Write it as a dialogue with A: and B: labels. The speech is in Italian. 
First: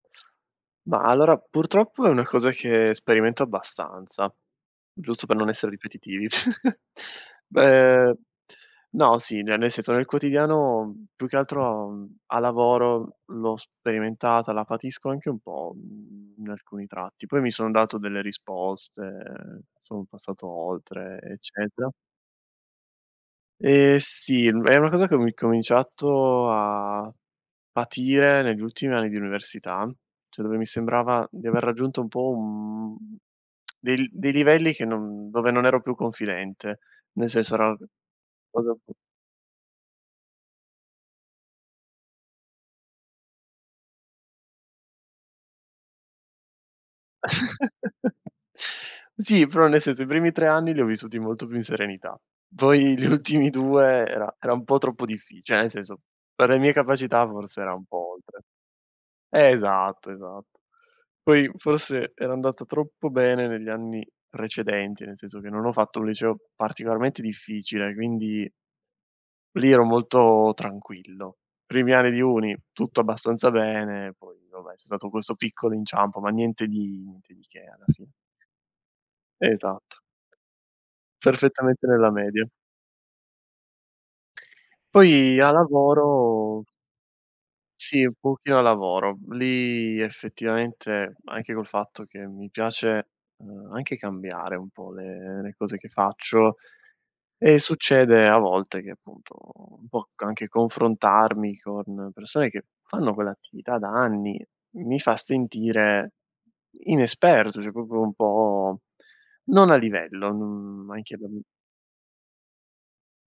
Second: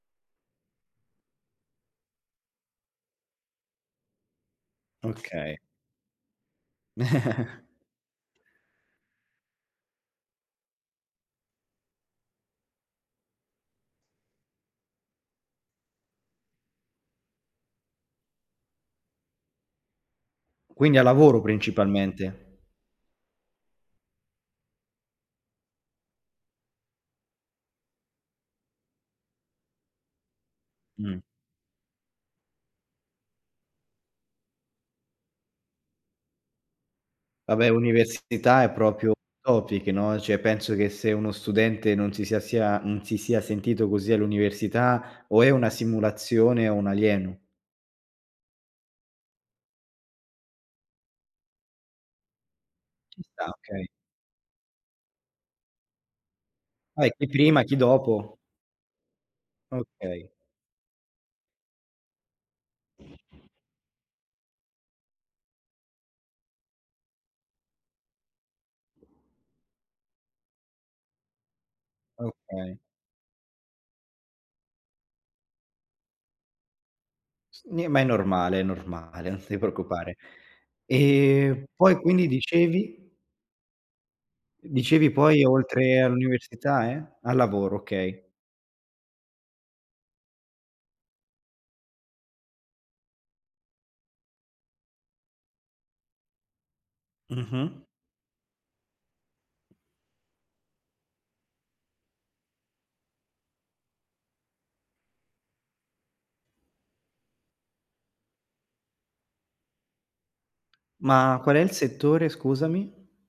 A: Ma allora, purtroppo è una cosa che sperimento abbastanza, giusto per non
B: Okay.
A: essere ripetitivi. Beh, no sì, ne nel senso nel quotidiano, mhmm, più che altro, mhmm, a lavoro l'ho sperimentata, la patisco anche un po', mhmm, in alcuni tratti. Poi mi sono dato delle risposte, sono passato
B: Quindi a
A: oltre,
B: lavoro
A: eccetera.
B: principalmente?
A: Ehm, sì, è una cosa che ho i incominciato a patire negli ultimi anni di università, cioè dove mi
B: Mh.
A: sembrava di aver raggiunto un po', uhm, dei li dei livelli che non dove non ero più confidente. Nel senso,
B: Vabbè
A: era
B: università, è
A: [unintelligible]
B: proprio un topic, no, cioè penso che se uno studente non si sia sia non si sia sentito così all'università o è una simulazione, o un alieno.
A: Sì, però nel senso, i primi 3 anni li ho vissuti molto più in serenità. Poi gli
B: Ci sta,
A: ultimi 2
B: okay.
A: era era un po' troppo difficile, cioè nel senso, per le mie
B: Poi
A: capacità
B: chi
A: forse
B: prima,
A: era
B: chi
A: un po'
B: dopo.
A: oltre. Esatto,
B: Okay.
A: esatto. Poi forse era andata troppo bene negli anni precedenti, nel senso che non ho fatto un liceo particolarmente difficile, quindi lì ero molto tranquillo. Primi anni di uni,
B: Okay.
A: tutto abbastanza bene, poi vabbè c'è stato questo piccolo inciampo, ma niente di niente di che
B: S
A: alla
B: ne ma è
A: fine.
B: normale, è normale, non ti
A: Esatto.
B: preoccupare. Ehm,
A: Perfettamente
B: poi
A: nella
B: quindi
A: media.
B: dicevi? Dicevi
A: Poi
B: poi
A: a
B: oltre
A: lavoro
B: all'università, e? A lavoro,
A: Sì, un
B: okay.
A: pochino a lavoro. Lì effettivamente anche col fatto che mi piace, ehm, anche cambiare un po' le le cose che faccio, e
B: Mh-mh.
A: succede a volte che appunto un po' c anche confrontarmi con persone che fanno quell'attività da anni mi fa sentire, inesperto, cioè proprio un po' non a livello, non, mhmm, ma anche da
B: Ma qual è il settore scusami?